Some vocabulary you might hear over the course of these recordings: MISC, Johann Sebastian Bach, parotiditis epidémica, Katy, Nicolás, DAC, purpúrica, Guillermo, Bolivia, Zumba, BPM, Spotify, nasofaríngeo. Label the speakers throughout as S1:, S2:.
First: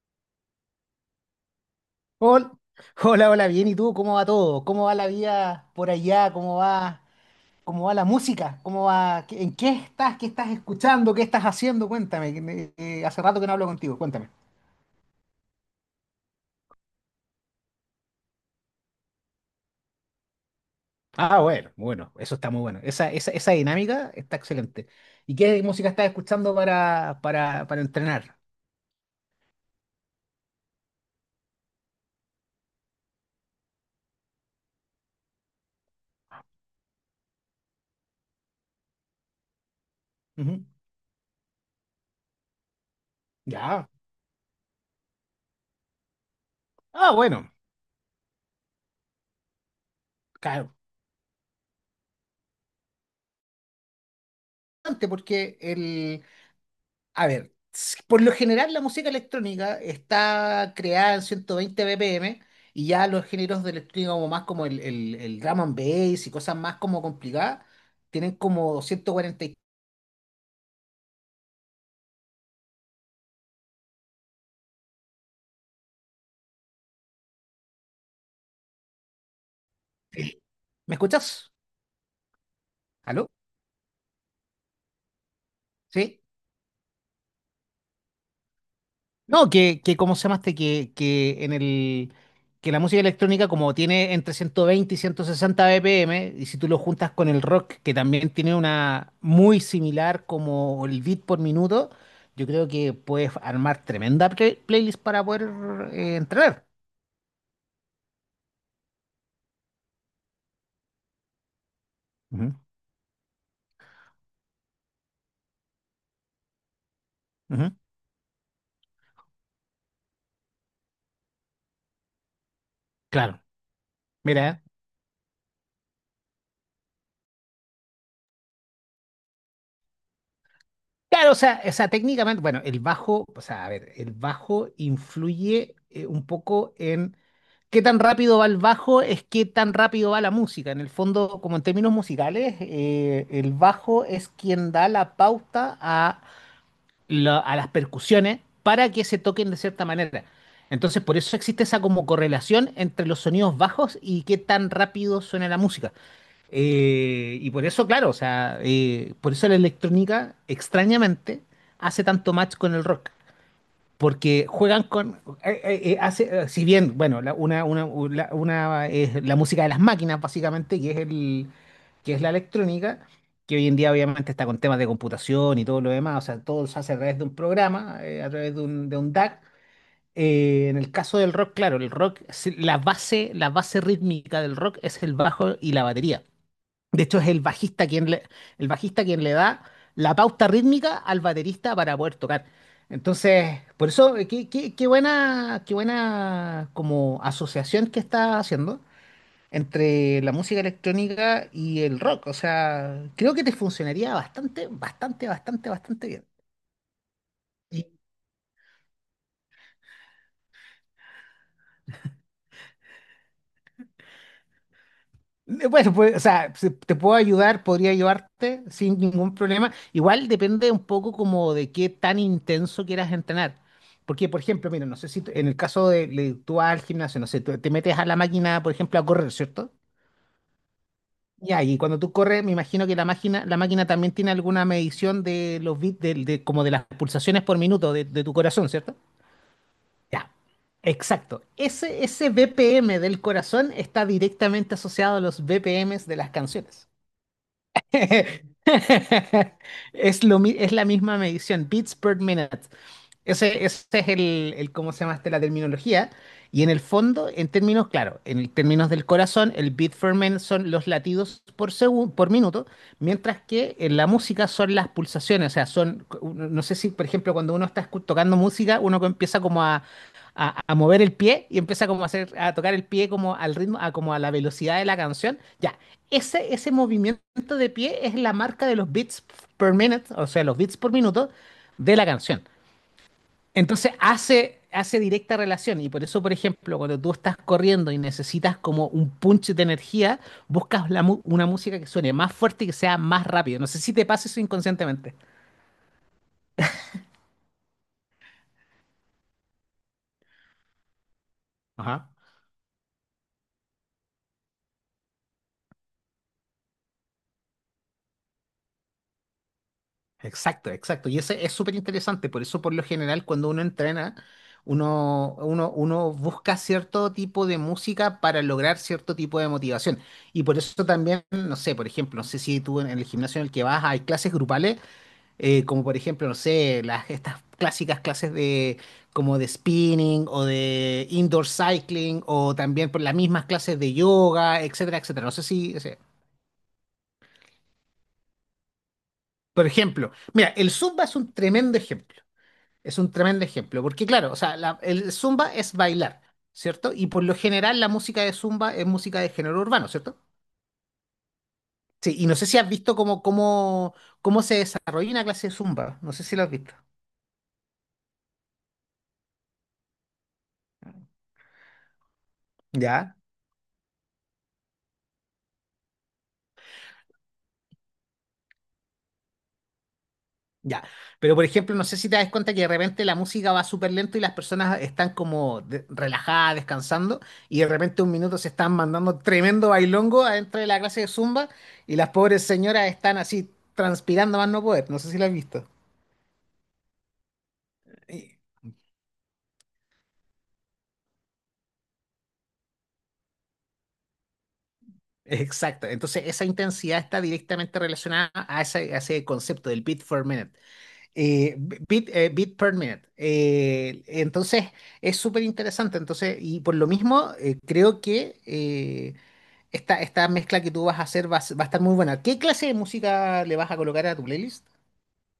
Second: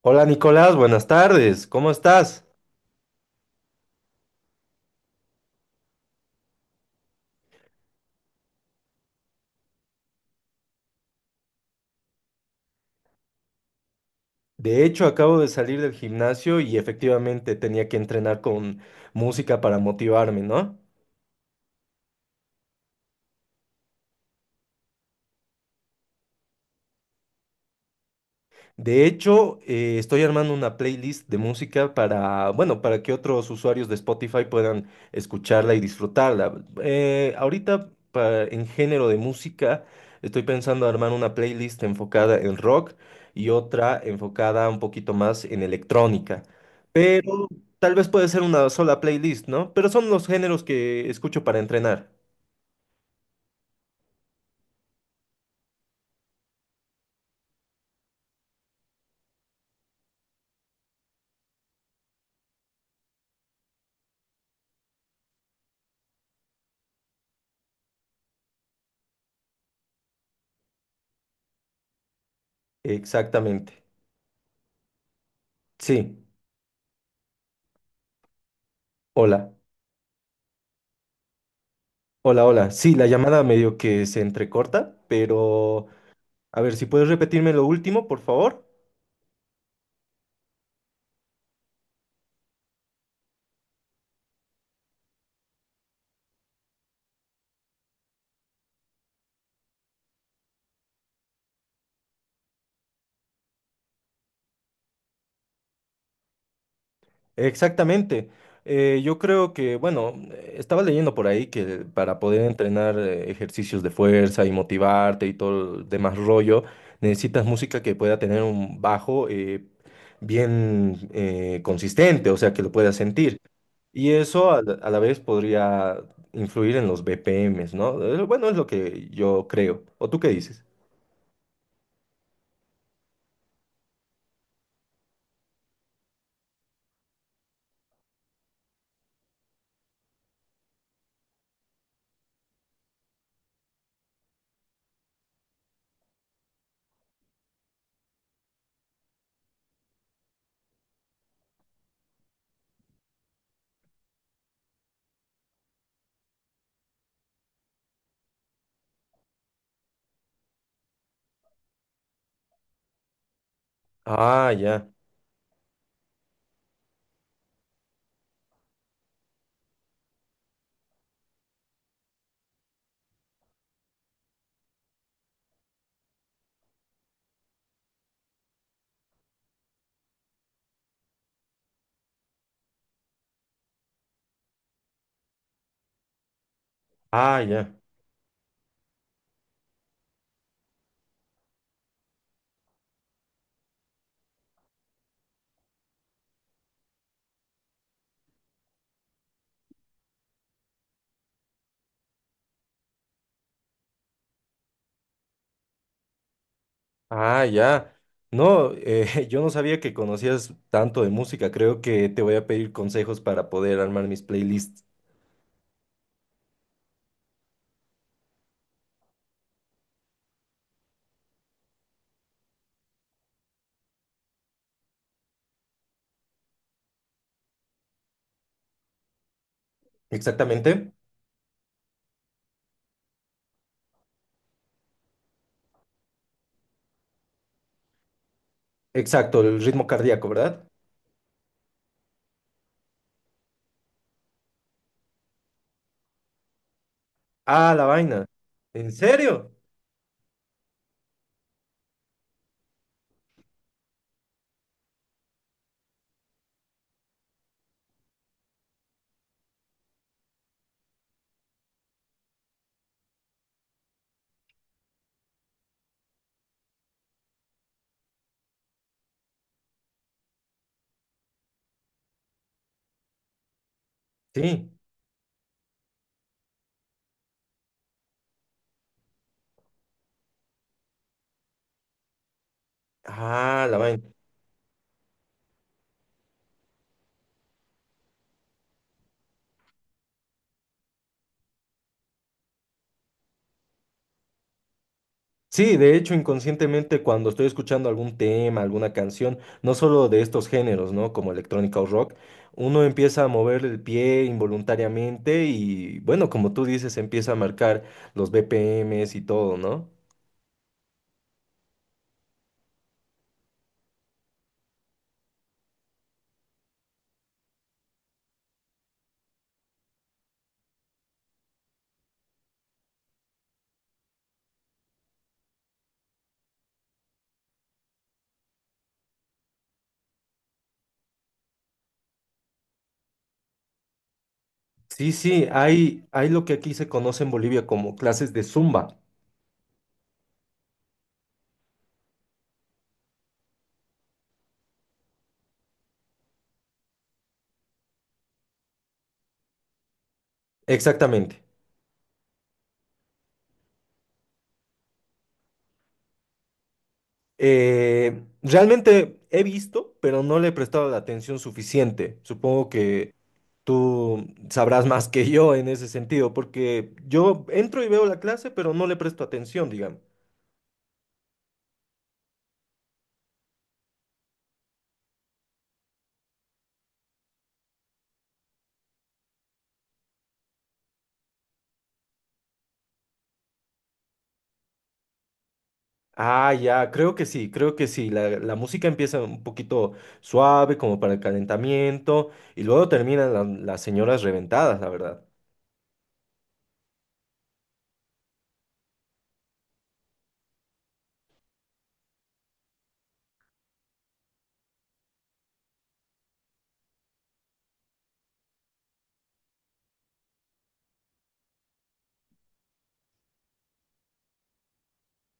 S1: Hola Nicolás, buenas tardes, ¿cómo estás?
S2: Hol- Hola, hola, bien. ¿Y tú? ¿Cómo va todo? ¿Cómo va la vida por allá? ¿Cómo va la música? ¿Cómo va? ¿En qué estás? ¿Qué estás escuchando? ¿Qué estás haciendo? Cuéntame. Hace rato que no hablo contigo. Cuéntame.
S1: De hecho, acabo de salir del gimnasio y efectivamente tenía que entrenar con música para motivarme, ¿no?
S2: Ah, bueno, bueno, eso está muy bueno. Esa dinámica está excelente. ¿Y qué música estás escuchando para entrenar?
S1: De hecho, estoy armando una playlist de música para, bueno, para que otros usuarios de Spotify puedan escucharla y disfrutarla. Ahorita, en género de música, estoy
S2: Ujú.
S1: pensando armar una playlist enfocada en rock y
S2: Ya.
S1: otra enfocada un poquito más en electrónica.
S2: Ah,
S1: Pero
S2: bueno,
S1: tal vez puede ser una sola playlist, ¿no? Pero son los géneros
S2: claro.
S1: que escucho para entrenar.
S2: Importante. A ver, por lo general la música electrónica está creada en 120 BPM, y ya los géneros de electrónica como más como el drum and bass y cosas más como complicadas tienen como 143.
S1: Exactamente. Sí. Hola.
S2: ¿Me escuchas?
S1: Hola, hola. Sí, la
S2: ¿Aló?
S1: llamada medio que se entrecorta, pero
S2: ¿Sí?
S1: a ver, si puedes repetirme lo último, por favor.
S2: No, que ¿cómo se llamaste? Que en el que la música electrónica como tiene entre 120 y 160 BPM, y si tú lo juntas con el rock, que también tiene una muy similar como el beat por minuto, yo creo que puedes armar tremenda playlist para poder entrenar.
S1: Exactamente. Yo creo que, bueno, estaba leyendo por ahí que para poder
S2: Ujú,
S1: entrenar ejercicios de fuerza y motivarte y todo el demás rollo, necesitas
S2: ujú.
S1: música que pueda tener un bajo bien consistente, o sea, que lo puedas sentir.
S2: Claro,
S1: Y
S2: mira.
S1: eso a
S2: ¿Eh?
S1: la, a la vez podría influir en los BPMs, ¿no? Bueno, es lo que yo creo. ¿O tú qué dices?
S2: Claro, o sea, técnicamente, bueno, el bajo, o sea, a ver, el bajo influye un poco en qué tan rápido va el bajo, es qué tan rápido va la música. En el fondo, como en términos musicales, el bajo es quien da la pauta a las percusiones para que se toquen de cierta manera. Entonces, por eso existe esa como correlación entre los sonidos bajos y qué tan rápido suena la música. Y por eso, claro, o sea, por eso la electrónica, extrañamente, hace tanto match con el rock, porque
S1: Ah,
S2: juegan
S1: ya.
S2: con, si bien, bueno, la, una es la música de las máquinas, básicamente, que es la electrónica, que hoy en día obviamente está con temas de computación y todo lo demás, o sea, todo se hace a través de un programa, a través de un DAC. En el caso del rock, claro, el rock, la base rítmica del rock es el bajo y la batería. De hecho, es
S1: Ah, ya.
S2: el bajista quien le da la pauta rítmica al baterista para poder tocar. Entonces, por eso, qué buena como asociación que está haciendo entre la música electrónica y el rock. O sea, creo que te funcionaría bastante, bastante, bastante, bastante bien.
S1: Ah, ya. No, yo no sabía que conocías tanto de música. Creo que te voy a pedir consejos para poder armar mis playlists.
S2: Bueno, pues, o sea, si te puedo ayudar, podría ayudarte sin ningún problema. Igual depende un poco como de qué tan intenso quieras entrenar. Porque, por ejemplo, mira, no sé si en el caso tú vas al gimnasio, no sé, tú te metes a la máquina, por ejemplo, a correr, ¿cierto?
S1: Exactamente.
S2: Ya, y cuando tú corres, me imagino que la máquina también tiene alguna medición de los bits, como de las pulsaciones por minuto de tu corazón, ¿cierto?
S1: Exacto, el ritmo cardíaco,
S2: Ya,
S1: ¿verdad?
S2: exacto. Ese BPM del corazón está directamente asociado a los BPMs de las canciones.
S1: Ah, la vaina. ¿En serio?
S2: Es la misma medición, beats per minute. Ese es ¿cómo se llama este? La terminología. Y en el fondo, en términos, claro, en términos del corazón, el beat per minute son los latidos por segundo, por minuto, mientras que en la música son las pulsaciones. O sea, no sé si, por ejemplo, cuando uno está tocando música, uno empieza como a mover el pie y empieza como a hacer, a tocar el pie como al ritmo, a, como a la
S1: Sí.
S2: velocidad de la canción. Ya, ese movimiento de pie es la marca de los beats per minute, o sea, los beats por minuto de la canción.
S1: Ah, la
S2: Entonces
S1: vaina.
S2: hace directa relación y por eso, por ejemplo, cuando tú estás corriendo y necesitas como un punch de energía, buscas una música que suene más fuerte y que sea más rápido. No sé si te pasa eso inconscientemente.
S1: Sí, de hecho, inconscientemente cuando estoy escuchando algún tema, alguna canción, no solo de estos géneros, ¿no? Como electrónica o
S2: Ajá.
S1: rock, uno empieza a mover el pie involuntariamente y, bueno, como tú dices, empieza a marcar los BPMs y todo, ¿no?
S2: Exacto, exacto. Y ese es súper interesante. Por eso, por lo general, cuando uno entrena, uno busca cierto tipo de música para lograr cierto tipo de motivación. Y por eso también, no sé, por ejemplo, no sé si tú en el gimnasio en el que vas hay clases grupales, como por ejemplo, no sé, estas clásicas clases de, como de spinning o de indoor cycling, o también por las mismas clases de yoga, etcétera,
S1: Sí,
S2: etcétera. No sé
S1: sí,
S2: si, o sea,
S1: hay lo que aquí se conoce en Bolivia como clases de Zumba.
S2: por ejemplo, mira, el Zumba es un tremendo ejemplo. Es un tremendo ejemplo, porque claro, o sea, el zumba es bailar, ¿cierto? Y por lo general la música de zumba es música de género urbano, ¿cierto?
S1: Exactamente.
S2: Sí, y no sé si has visto cómo se desarrolla una clase de zumba, no sé si lo has visto.
S1: Realmente he visto, pero no le he prestado la atención suficiente. Supongo que
S2: Ya,
S1: tú sabrás más que yo en ese sentido, porque yo entro y veo la clase, pero no le presto atención, digamos.
S2: ya. Pero por ejemplo, no sé si te das cuenta que de repente la música va súper lento y las personas están como relajadas, descansando, y de repente, un minuto, se están mandando tremendo bailongo adentro de la clase de zumba y las pobres señoras están así transpirando más no poder, no sé si lo has visto.
S1: Ah, ya, creo que sí, creo que sí. La música empieza un poquito suave, como para el calentamiento, y luego terminan las señoras reventadas, la verdad.
S2: Exacto. Entonces, esa intensidad está directamente relacionada a ese concepto del beat per minute. Beat per minute. Entonces, es súper interesante. Entonces, y por lo mismo, creo que esta mezcla que tú vas a hacer va a estar muy buena. ¿Qué clase de música le vas a colocar a tu playlist?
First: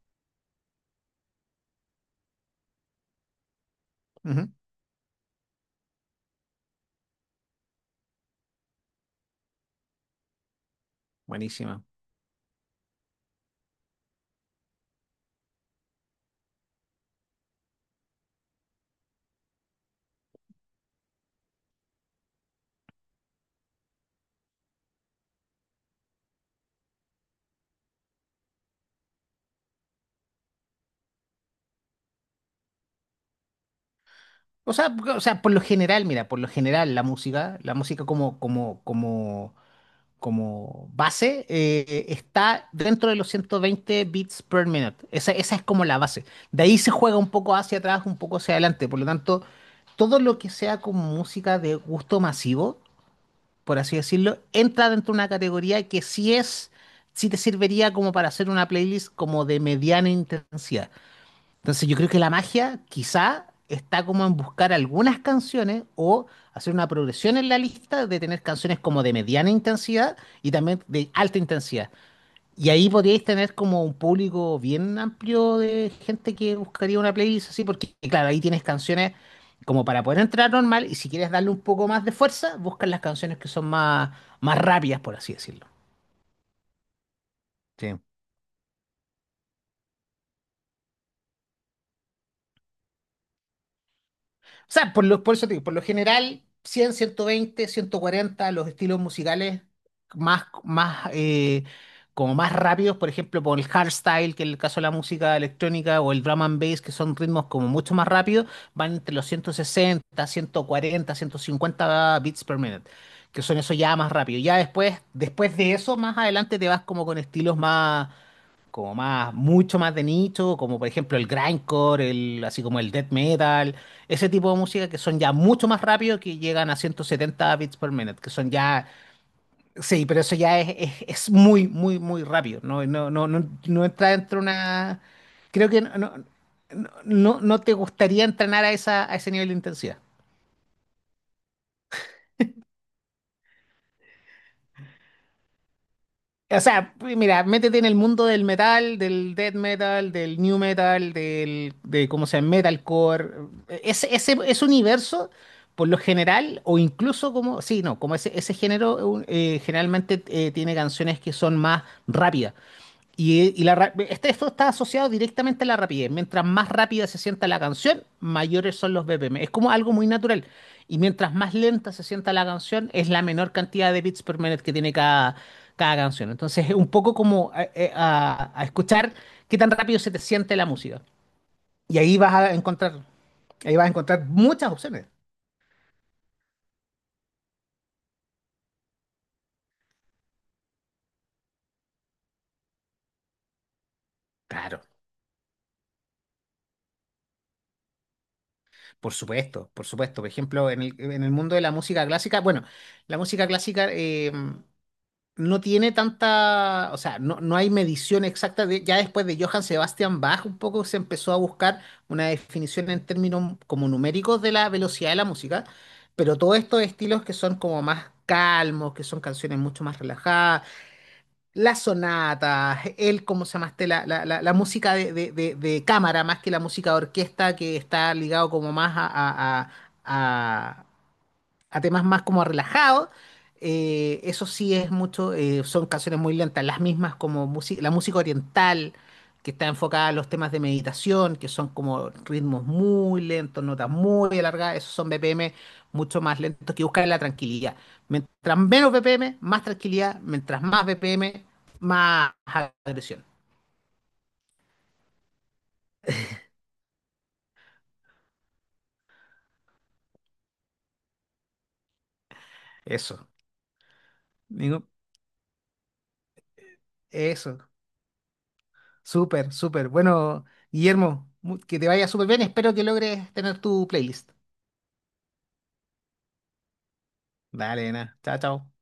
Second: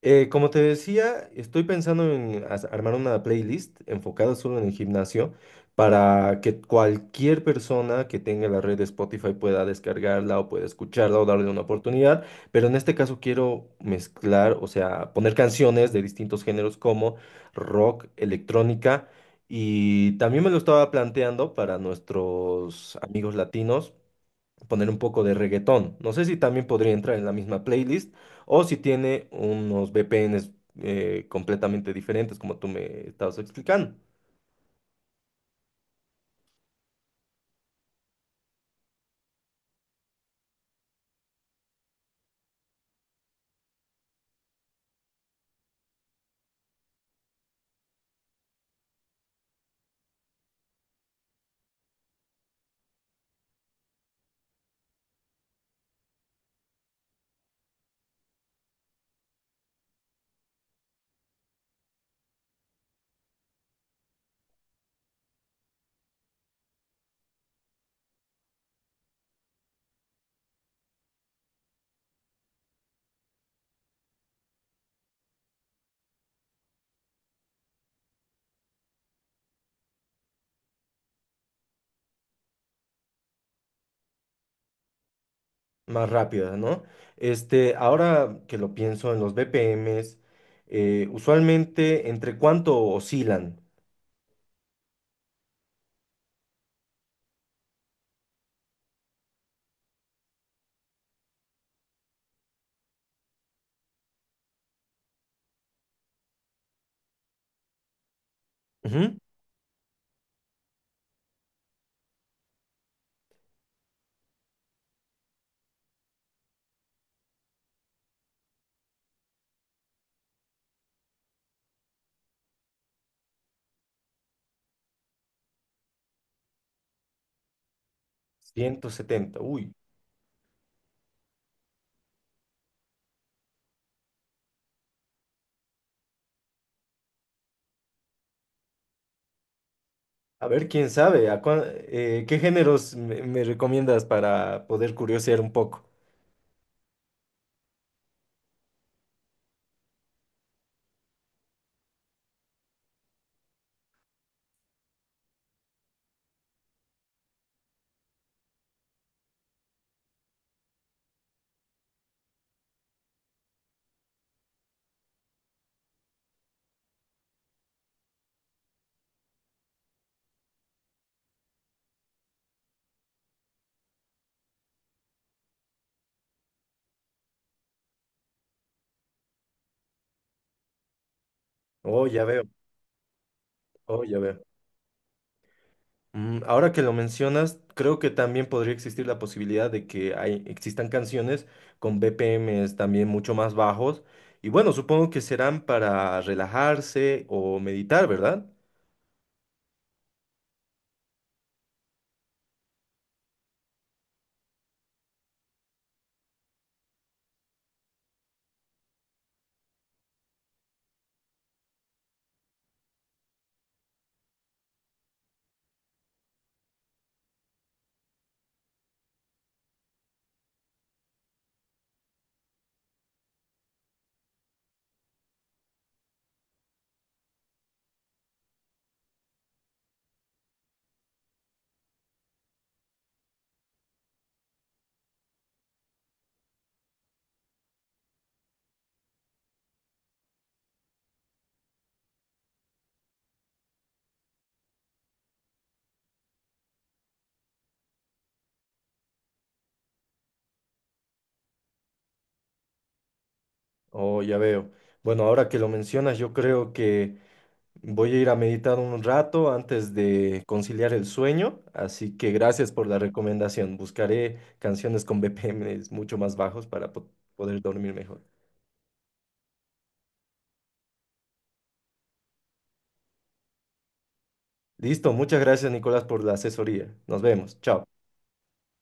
S1: Como te decía, estoy pensando en armar una playlist enfocada
S2: Ujú.
S1: solo en el gimnasio para que cualquier persona que tenga la red de Spotify pueda descargarla o pueda escucharla o darle una
S2: Buenísima.
S1: oportunidad. Pero en este caso quiero mezclar, o sea, poner canciones de distintos géneros como rock, electrónica y también me lo estaba planteando para nuestros amigos latinos poner un poco de reggaetón. No sé si también podría entrar en la misma playlist o si tiene unos VPNs completamente diferentes, como tú me estabas explicando,
S2: O sea, por lo general, mira, por lo general, la música como base está dentro de los 120 bits per minute. Esa es como la base. De ahí se juega un poco hacia atrás, un poco hacia adelante. Por lo tanto, todo lo que sea como música de gusto masivo, por así decirlo, entra dentro de una categoría que sí te serviría como para hacer una playlist como de mediana intensidad. Entonces, yo creo que la magia quizá está como en buscar algunas canciones o hacer una progresión en la lista, de tener canciones como de mediana intensidad y también de alta intensidad. Y ahí podríais tener como un público bien amplio de gente que buscaría una playlist así, porque claro, ahí tienes canciones como para poder entrar normal, y si quieres darle un poco más de fuerza, buscas las canciones que son más, más rápidas, por así decirlo.
S1: más rápidas, ¿no? Este,
S2: Sí.
S1: ahora que lo pienso en los BPMs, usualmente, ¿entre cuánto oscilan?
S2: O sea, por eso te digo, por lo general, 100, 120, 140, los estilos musicales más, más, eh, como más rápidos, por ejemplo, por el hardstyle, que en el caso de la música electrónica, o el drum and bass, que son ritmos como mucho más rápidos, van entre
S1: Ujú,
S2: los 160, 140, 150 beats per minute, que son esos ya más rápidos. Ya después, después de eso, más adelante te vas como con estilos más, mucho más de nicho, como por ejemplo el grindcore, el, así como el death metal, ese tipo de música que son ya mucho más rápido, que llegan a 170 bits por minute, que son ya,
S1: 170, uy.
S2: sí, pero eso ya es muy, muy, muy rápido, no, no, no, no, no entra dentro de una, creo que no, no, no, no te gustaría entrenar a esa, a ese nivel de intensidad.
S1: A ver, quién sabe, ¿qué géneros me, me recomiendas para poder curiosear un poco?
S2: O sea, mira, métete en el mundo del metal, del death metal, del new metal, del, de cómo se llama, metalcore. Ese universo, por lo general, o incluso como, sí, no, como ese género generalmente tiene canciones que son más rápidas. Y esto está asociado directamente a la rapidez. Mientras más rápida se sienta la canción, mayores son los BPM. Es como algo muy natural. Y mientras más lenta se sienta la canción, es la menor cantidad de beats per minute que tiene cada canción. Entonces, es un poco como a escuchar qué tan rápido se te siente la música. Y
S1: Oh, ya veo,
S2: ahí vas a
S1: oh, ya
S2: encontrar
S1: veo.
S2: muchas opciones.
S1: Mm, ahora que lo mencionas, creo que también podría existir la posibilidad de que existan canciones con BPMs también mucho más bajos. Y bueno,
S2: Claro,
S1: supongo que serán para relajarse o meditar, ¿verdad?
S2: por supuesto, por supuesto. Por ejemplo, en el mundo de la música clásica, bueno, la música clásica, no tiene tanta, o sea, no hay medición exacta. Ya después de Johann Sebastian Bach, un poco se empezó a buscar una definición en términos como numéricos de la velocidad de la música, pero todos estos estilos que son como más calmos, que son canciones mucho más relajadas, las sonatas, ¿cómo se llama este? La música de cámara, más que la música de orquesta, que está ligado como más a, a- a temas más como relajados. Eso sí es mucho, son canciones muy lentas, las mismas como música, la música oriental, que está enfocada a los temas de meditación, que son como ritmos muy lentos, notas muy alargadas, esos son BPM mucho más lentos que buscan la tranquilidad. Mientras menos BPM, más tranquilidad, mientras más BPM, más agresión.
S1: Oh, ya veo. Bueno, ahora que lo mencionas, yo creo que voy a ir a meditar un rato antes de conciliar el sueño. Así que gracias por la
S2: Eso,
S1: recomendación. Buscaré
S2: digo,
S1: canciones con BPMs mucho más bajos para
S2: eso,
S1: poder dormir mejor.
S2: súper, súper. Bueno, Guillermo, que te vaya súper bien, espero que logres tener tu playlist.
S1: Listo, muchas gracias Nicolás por la asesoría. Nos vemos,
S2: Dale,
S1: chao.
S2: nena. Chao, chao.